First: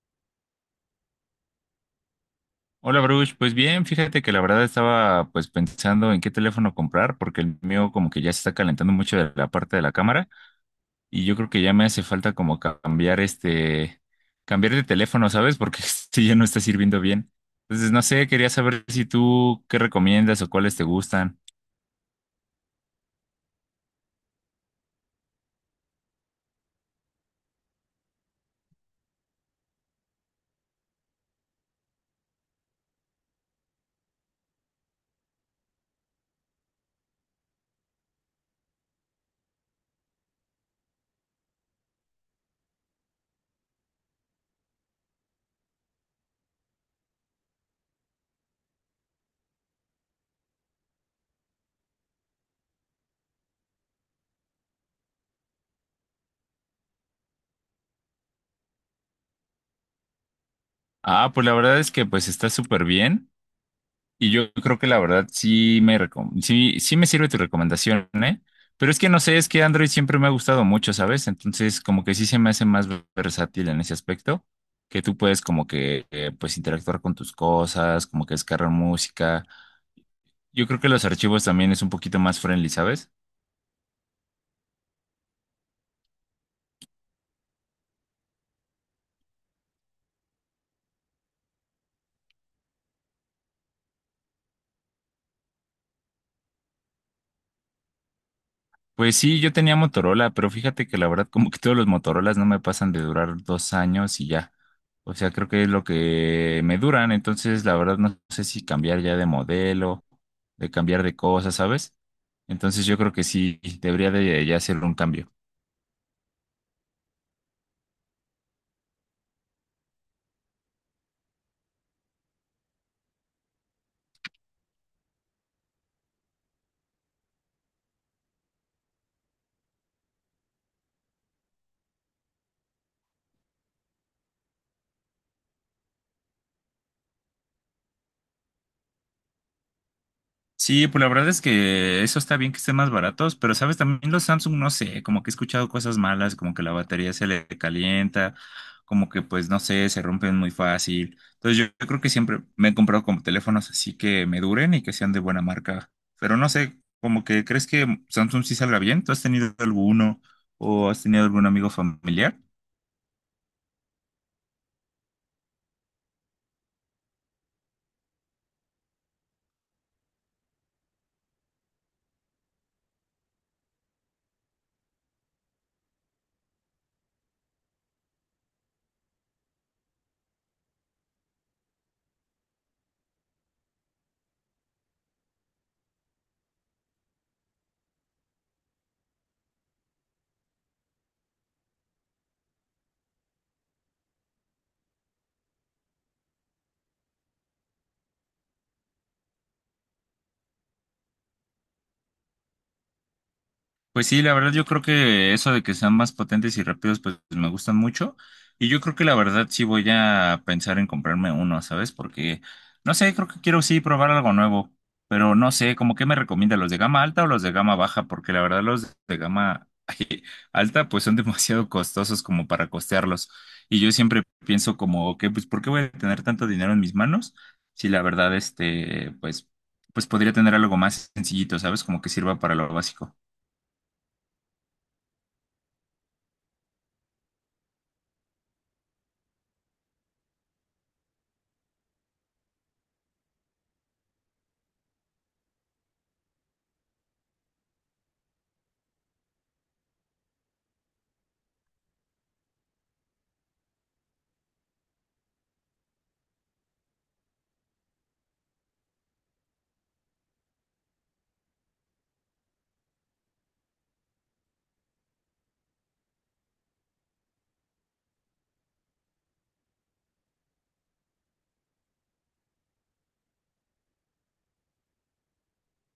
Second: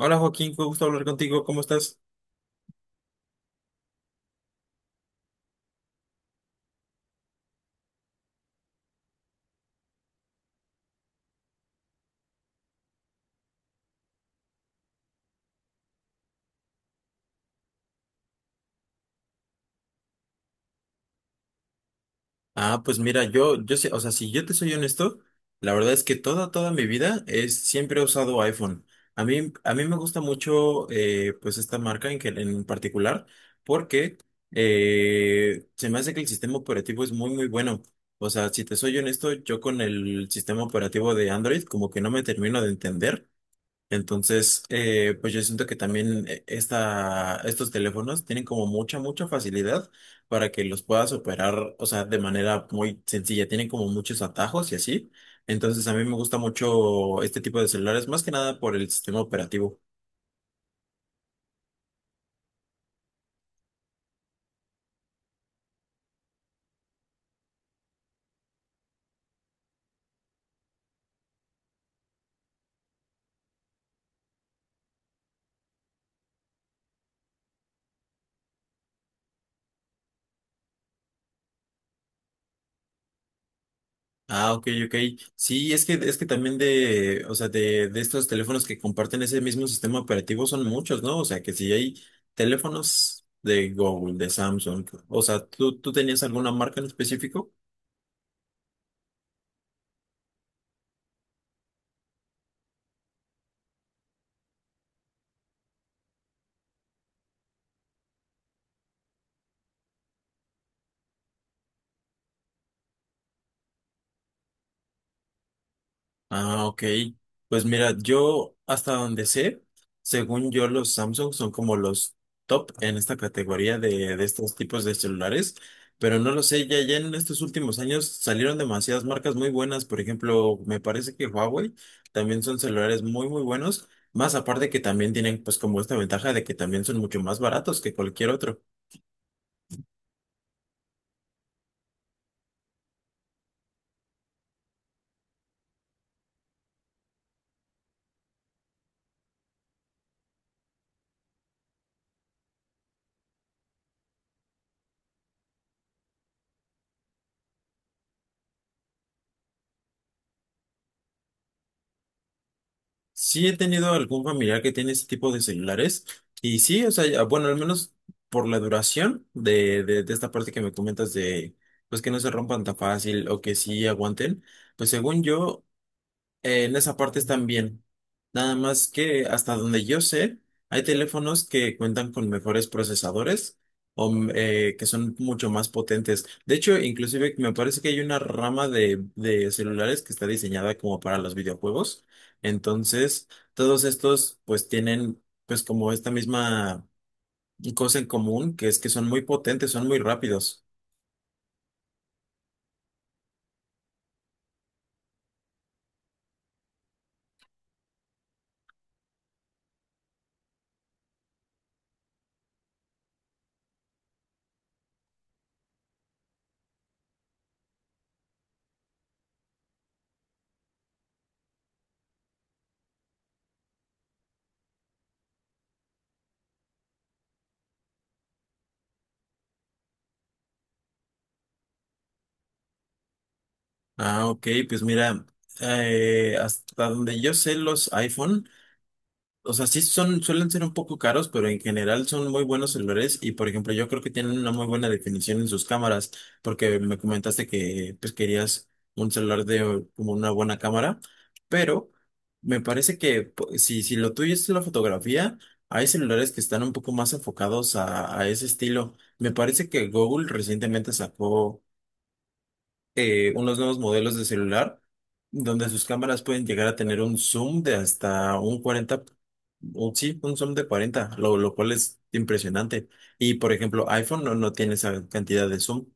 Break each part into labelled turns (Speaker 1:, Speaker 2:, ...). Speaker 1: Hola Joaquín, fue gusto hablar contigo, ¿cómo estás?
Speaker 2: Hola Bruce, pues bien, fíjate que la verdad estaba pues pensando en qué teléfono comprar porque el mío como que ya se está calentando mucho de la parte de la cámara y yo creo que ya me hace falta como cambiar cambiar de teléfono, ¿sabes? Porque este ya no está sirviendo bien. Entonces, no sé, quería saber si tú qué recomiendas o cuáles te gustan.
Speaker 1: Pues mira, yo sé, o sea, si yo te soy honesto, la verdad es que toda mi vida es, siempre he usado iPhone. A mí me gusta mucho, pues esta marca en particular, porque se me hace que el sistema operativo es muy bueno. O sea, si te soy honesto, yo con el sistema operativo de Android como que no me termino de entender. Entonces, pues yo siento que también estos teléfonos tienen como mucha facilidad para que los puedas operar, o sea, de manera muy sencilla. Tienen como muchos atajos y así. Entonces, a mí me gusta mucho este tipo de celulares, más que nada por el sistema operativo.
Speaker 2: Ah, pues la verdad es que pues está súper bien. Y yo creo que la verdad sí, sí me sirve tu recomendación, ¿eh? Pero es que no sé, es que Android siempre me ha gustado mucho, ¿sabes? Entonces, como que sí se me hace más versátil en ese aspecto, que tú puedes como que, pues, interactuar con tus cosas, como que descargar música. Yo creo que los archivos también es un poquito más friendly, ¿sabes?
Speaker 1: Ah, ok, ok. Sí, es que también o sea, de estos teléfonos que comparten ese mismo sistema operativo son muchos, ¿no? O sea, que si hay teléfonos de Google, de Samsung, o sea, tú tenías alguna marca en específico?
Speaker 2: Pues sí, yo tenía Motorola, pero fíjate que la verdad como que todos los Motorolas no me pasan de durar 2 años y ya. O sea, creo que es lo que me duran, entonces la verdad no sé si cambiar ya de modelo, de cambiar de cosas, ¿sabes? Entonces yo creo que sí, debería de ya hacer un cambio.
Speaker 1: Ah, ok. Pues mira, yo hasta donde sé, según yo, los Samsung son como los top en esta categoría de estos tipos de celulares, pero no lo sé, ya en estos últimos años salieron demasiadas marcas muy buenas, por ejemplo, me parece que Huawei también son celulares muy buenos, más aparte que también tienen pues como esta ventaja de que también son mucho más baratos que cualquier otro.
Speaker 2: Sí, pues la verdad es que eso está bien que estén más baratos, pero sabes, también los Samsung, no sé, como que he escuchado cosas malas, como que la batería se le calienta, como que pues no sé, se rompen muy fácil. Entonces yo creo que siempre me he comprado como teléfonos así que me duren y que sean de buena marca. Pero no sé, como que crees que Samsung sí salga bien. ¿Tú has tenido alguno o has tenido algún amigo familiar?
Speaker 1: Sí he tenido algún familiar que tiene ese tipo de celulares y sí, o sea, ya- bueno, al menos por la duración de esta parte que me comentas de, pues que no se rompan tan fácil o que sí aguanten, pues según yo, en esa parte están bien. Nada más que hasta donde yo sé, hay teléfonos que cuentan con mejores procesadores o que son mucho más potentes. De hecho, inclusive me parece que hay una rama de celulares que está diseñada como para los videojuegos. Entonces, todos estos pues tienen pues como esta misma cosa en común, que es que son muy potentes, son muy rápidos.
Speaker 2: Pues sí, la verdad yo creo que eso de que sean más potentes y rápidos, pues me gustan mucho. Y yo creo que la verdad sí voy a pensar en comprarme uno, ¿sabes? Porque, no sé, creo que quiero sí probar algo nuevo, pero no sé, como que me recomienda los de gama alta o los de gama baja, porque la verdad los de gama alta pues son demasiado costosos como para costearlos. Y yo siempre pienso como que, pues, ¿por qué voy a tener tanto dinero en mis manos? Si la verdad, este, pues, pues podría tener algo más sencillito, ¿sabes? Como que sirva para lo básico.
Speaker 1: Ah, ok, pues mira, hasta donde yo sé los iPhone. O sea, sí son, suelen ser un poco caros, pero en general son muy buenos celulares y, por ejemplo, yo creo que tienen una muy buena definición en sus cámaras, porque me comentaste que pues querías un celular de como una buena cámara, pero me parece que si, si lo tuyo es la fotografía, hay celulares que están un poco más enfocados a ese estilo. Me parece que Google recientemente sacó unos nuevos modelos de celular donde sus cámaras pueden llegar a tener un zoom de hasta un 40 sí, un zoom de 40 lo cual es impresionante. Y por ejemplo, iPhone no tiene esa cantidad de zoom.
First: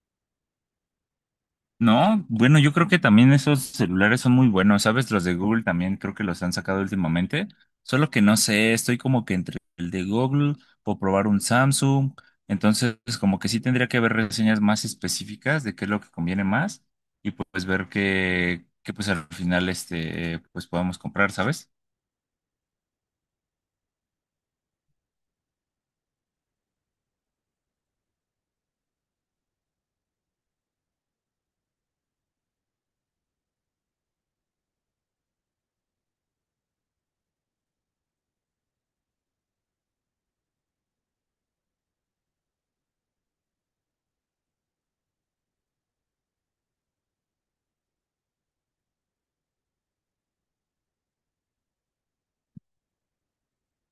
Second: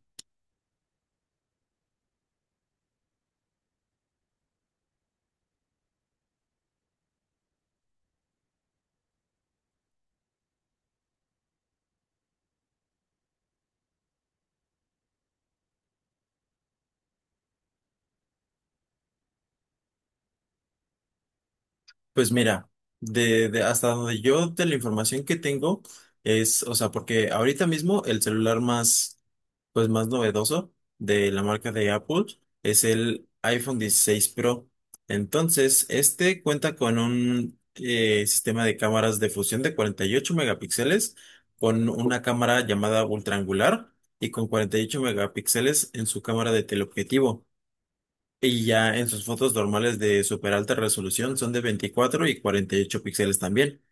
Speaker 2: No, bueno, yo creo que también esos celulares son muy buenos, ¿sabes? Los de Google también creo que los han sacado últimamente, solo que no sé, estoy como que entre el de Google o probar un Samsung, entonces como que sí tendría que haber reseñas más específicas de qué es lo que conviene más y pues ver que pues al final este, pues podamos comprar, ¿sabes?
Speaker 1: Pues mira, de hasta donde yo de la información que tengo es, o sea, porque ahorita mismo el celular más, pues más novedoso de la marca de Apple es el iPhone 16 Pro. Entonces, este cuenta con un sistema de cámaras de fusión de 48 megapíxeles, con una cámara llamada ultraangular y con 48 megapíxeles en su cámara de teleobjetivo. Y ya en sus fotos normales de super alta resolución son de 24 y 48 píxeles también.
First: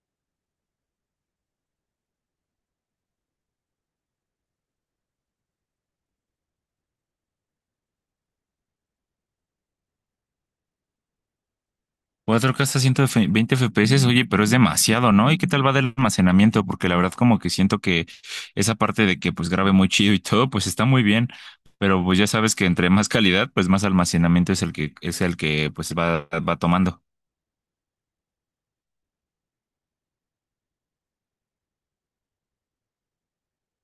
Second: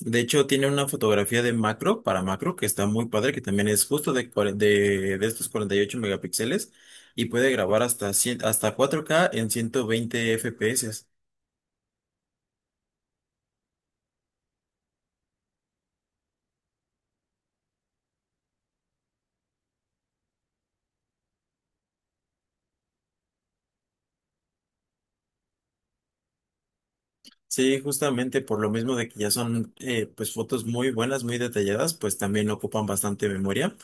Speaker 1: De hecho, tiene una fotografía de macro para macro que está muy padre, que también es justo de estos 48 megapíxeles y puede grabar hasta 100 hasta 4K en 120 FPS.
Speaker 2: 4K hasta 120 FPS, oye, pero es demasiado, ¿no? ¿Y qué tal va del almacenamiento? Porque la verdad como que siento que esa parte de que pues grabe muy chido y todo, pues está muy bien, pero pues ya sabes que entre más calidad, pues más almacenamiento es el que pues va tomando.
Speaker 1: Sí, justamente por lo mismo de que ya son pues fotos muy buenas, muy detalladas, pues también ocupan bastante memoria.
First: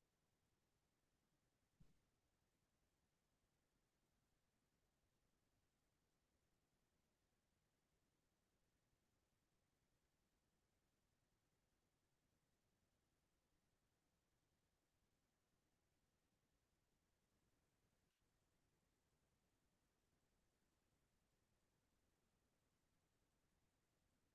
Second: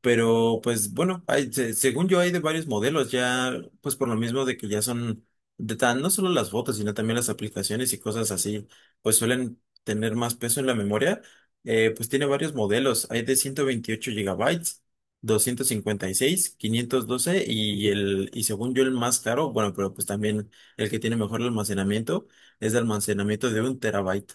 Speaker 1: Pero pues bueno, según yo hay de varios modelos, ya pues por lo mismo de que ya son de tan, no solo las fotos, sino también las aplicaciones y cosas así, pues suelen tener más peso en la memoria. Pues tiene varios modelos, hay de 128 gigabytes, 256, 512 y seis, quinientos doce y según yo el más caro, bueno, pero pues también el que tiene mejor almacenamiento es de almacenamiento de 1 TB.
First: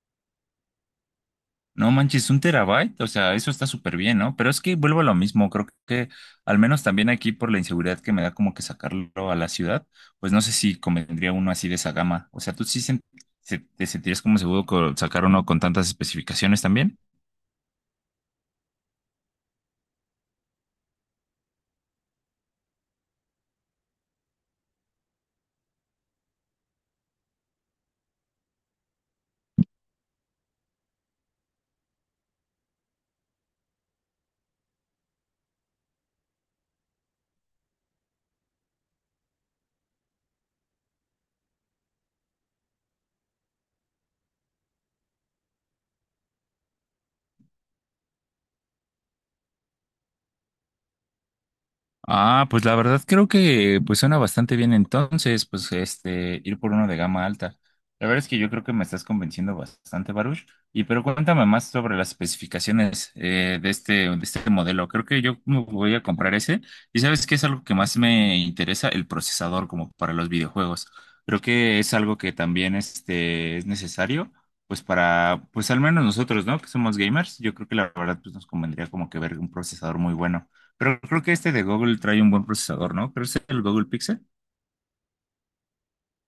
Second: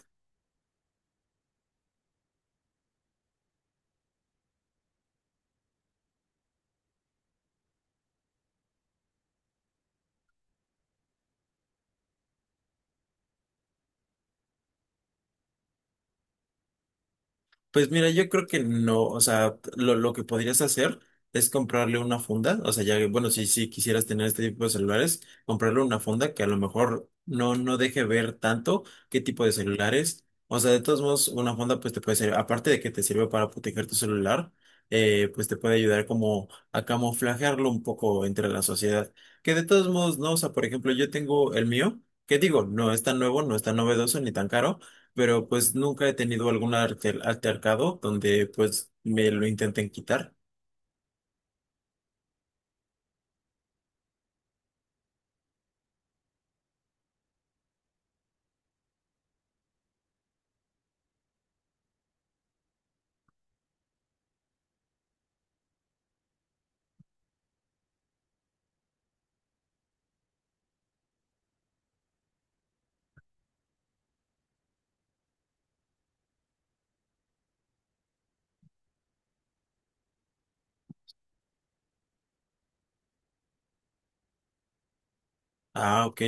Speaker 2: No manches, un terabyte, o sea, eso está súper bien, ¿no? Pero es que vuelvo a lo mismo, creo que al menos también aquí por la inseguridad que me da como que sacarlo a la ciudad, pues no sé si convendría uno así de esa gama. O sea, ¿tú te sentirías como seguro con sacar uno con tantas especificaciones también?
Speaker 1: Pues mira, yo creo que no, o sea, lo que podrías hacer es comprarle una funda, o sea, ya, que, bueno, si, si quisieras tener este tipo de celulares, comprarle una funda que a lo mejor no deje ver tanto qué tipo de celulares, o sea, de todos modos, una funda pues te puede servir, aparte de que te sirve para proteger tu celular, pues te puede ayudar como a camuflajearlo un poco entre la sociedad, que de todos modos, no, o sea, por ejemplo, yo tengo el mío, que digo, no es tan nuevo, no es tan novedoso ni tan caro, pero pues nunca he tenido altercado donde pues me lo intenten quitar.
Speaker 2: Ah, pues la verdad creo que pues suena bastante bien entonces, pues este, ir por uno de gama alta. La verdad es que yo creo que me estás convenciendo bastante, Baruch. Y pero cuéntame más sobre las especificaciones de de este modelo. Creo que yo me voy a comprar ese. Y sabes que es algo que más me interesa, el procesador como para los videojuegos. Creo que es algo que también este, es necesario, pues para, pues al menos nosotros, ¿no? Que somos gamers, yo creo que la verdad pues nos convendría como que ver un procesador muy bueno. Pero creo que este de Google trae un buen procesador, ¿no? Creo que es el Google Pixel.
Speaker 1: Ah, ok.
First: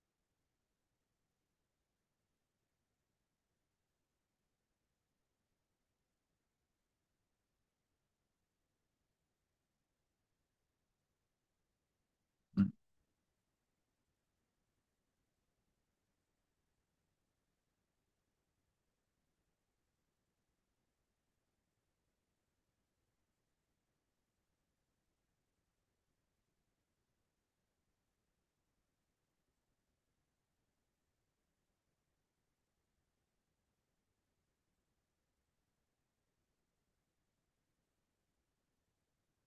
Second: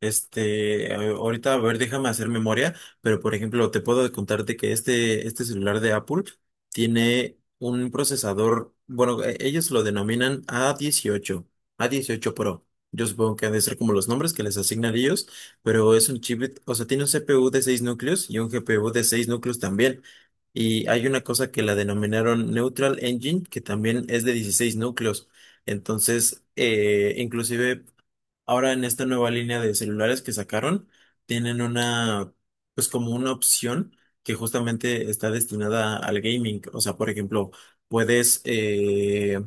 Speaker 1: Este, ahorita, a ver, déjame hacer memoria, pero por ejemplo, te puedo contarte que este celular de Apple tiene un procesador, bueno, ellos lo denominan a 18, a dieciocho Pro. Yo supongo que han de ser como los nombres que les asignan ellos, pero es un chip, o sea, tiene un CPU de 6 núcleos y un GPU de 6 núcleos también. Y hay una cosa que la denominaron Neutral Engine, que también es de 16 núcleos. Entonces, inclusive ahora en esta nueva línea de celulares que sacaron, tienen una, pues como una opción que justamente está destinada al gaming. O sea, por ejemplo, puedes, eh,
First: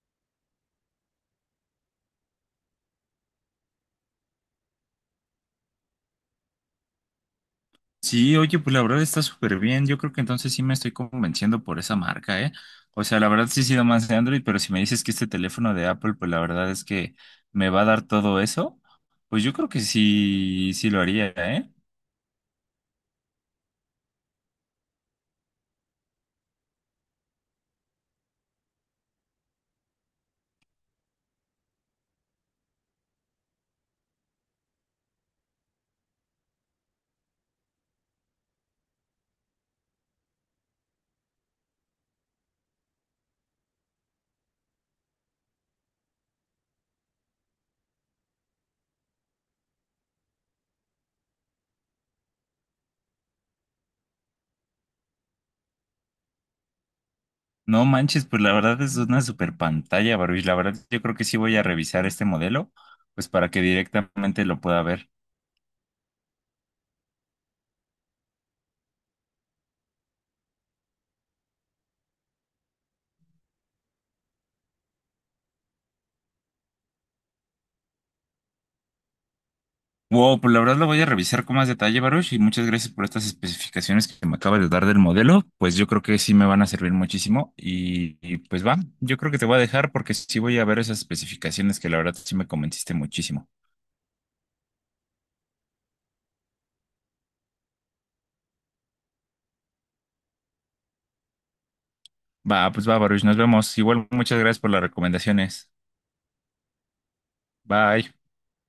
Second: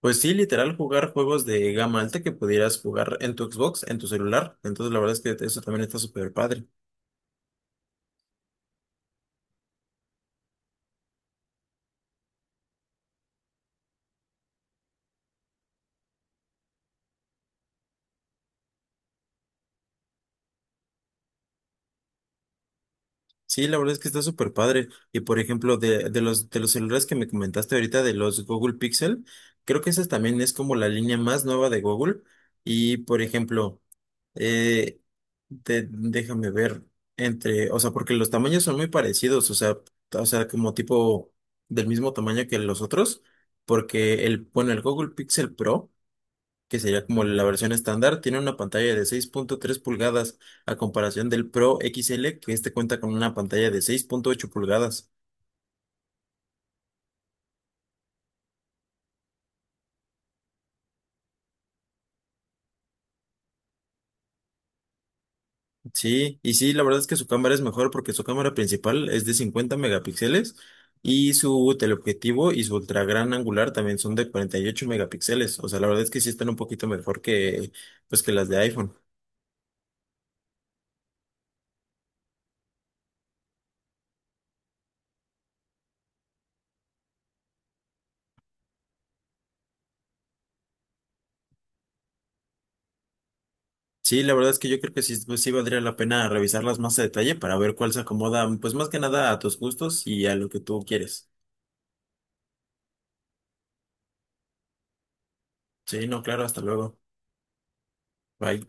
Speaker 1: pues sí, literal, jugar juegos de gama alta que pudieras jugar en tu Xbox, en tu celular. Entonces, la verdad es que eso también está súper padre.
Speaker 2: Sí, oye, pues la verdad está súper bien. Yo creo que entonces sí me estoy convenciendo por esa marca, ¿eh? O sea, la verdad sí he sido más de Android, pero si me dices que este teléfono de Apple, pues la verdad es que me va a dar todo eso, pues yo creo que sí, sí lo haría, ¿eh?
Speaker 1: Sí, la verdad es que está súper padre. Y por ejemplo, de los celulares que me comentaste ahorita, de los Google Pixel, creo que esa también es como la línea más nueva de Google. Y por ejemplo, eh, déjame ver entre, o sea, porque los tamaños son muy parecidos, o sea, como tipo del mismo tamaño que los otros, porque el, bueno, el Google Pixel Pro que sería como la versión estándar, tiene una pantalla de 6,3 pulgadas a comparación del Pro XL, que este cuenta con una pantalla de 6,8 pulgadas.
Speaker 2: No manches, pues la verdad es una super pantalla, Baruch. La verdad yo creo que sí voy a revisar este modelo, pues para que directamente lo pueda ver.
Speaker 1: Sí, la verdad es que su cámara es mejor porque su cámara principal es de 50 megapíxeles y su teleobjetivo y su ultra gran angular también son de 48 megapíxeles. O sea, la verdad es que sí están un poquito mejor que, pues, que las de iPhone.
Speaker 2: Wow, pues la verdad lo voy a revisar con más detalle, Baruch, y muchas gracias por estas especificaciones que me acabas de dar del modelo. Pues yo creo que sí me van a servir muchísimo pues va, yo creo que te voy a dejar porque sí voy a ver esas especificaciones que la verdad sí me convenciste muchísimo.
Speaker 1: Sí, la verdad es que yo creo que sí, pues, sí valdría la pena revisarlas más a detalle para ver cuál se acomoda, pues más que nada a tus gustos y a lo que tú quieres.
Speaker 2: Va, pues va, Baruch, nos vemos. Igual muchas gracias por las recomendaciones.
Speaker 1: Sí, no, claro, hasta luego.
Speaker 2: Bye.
Speaker 1: Bye.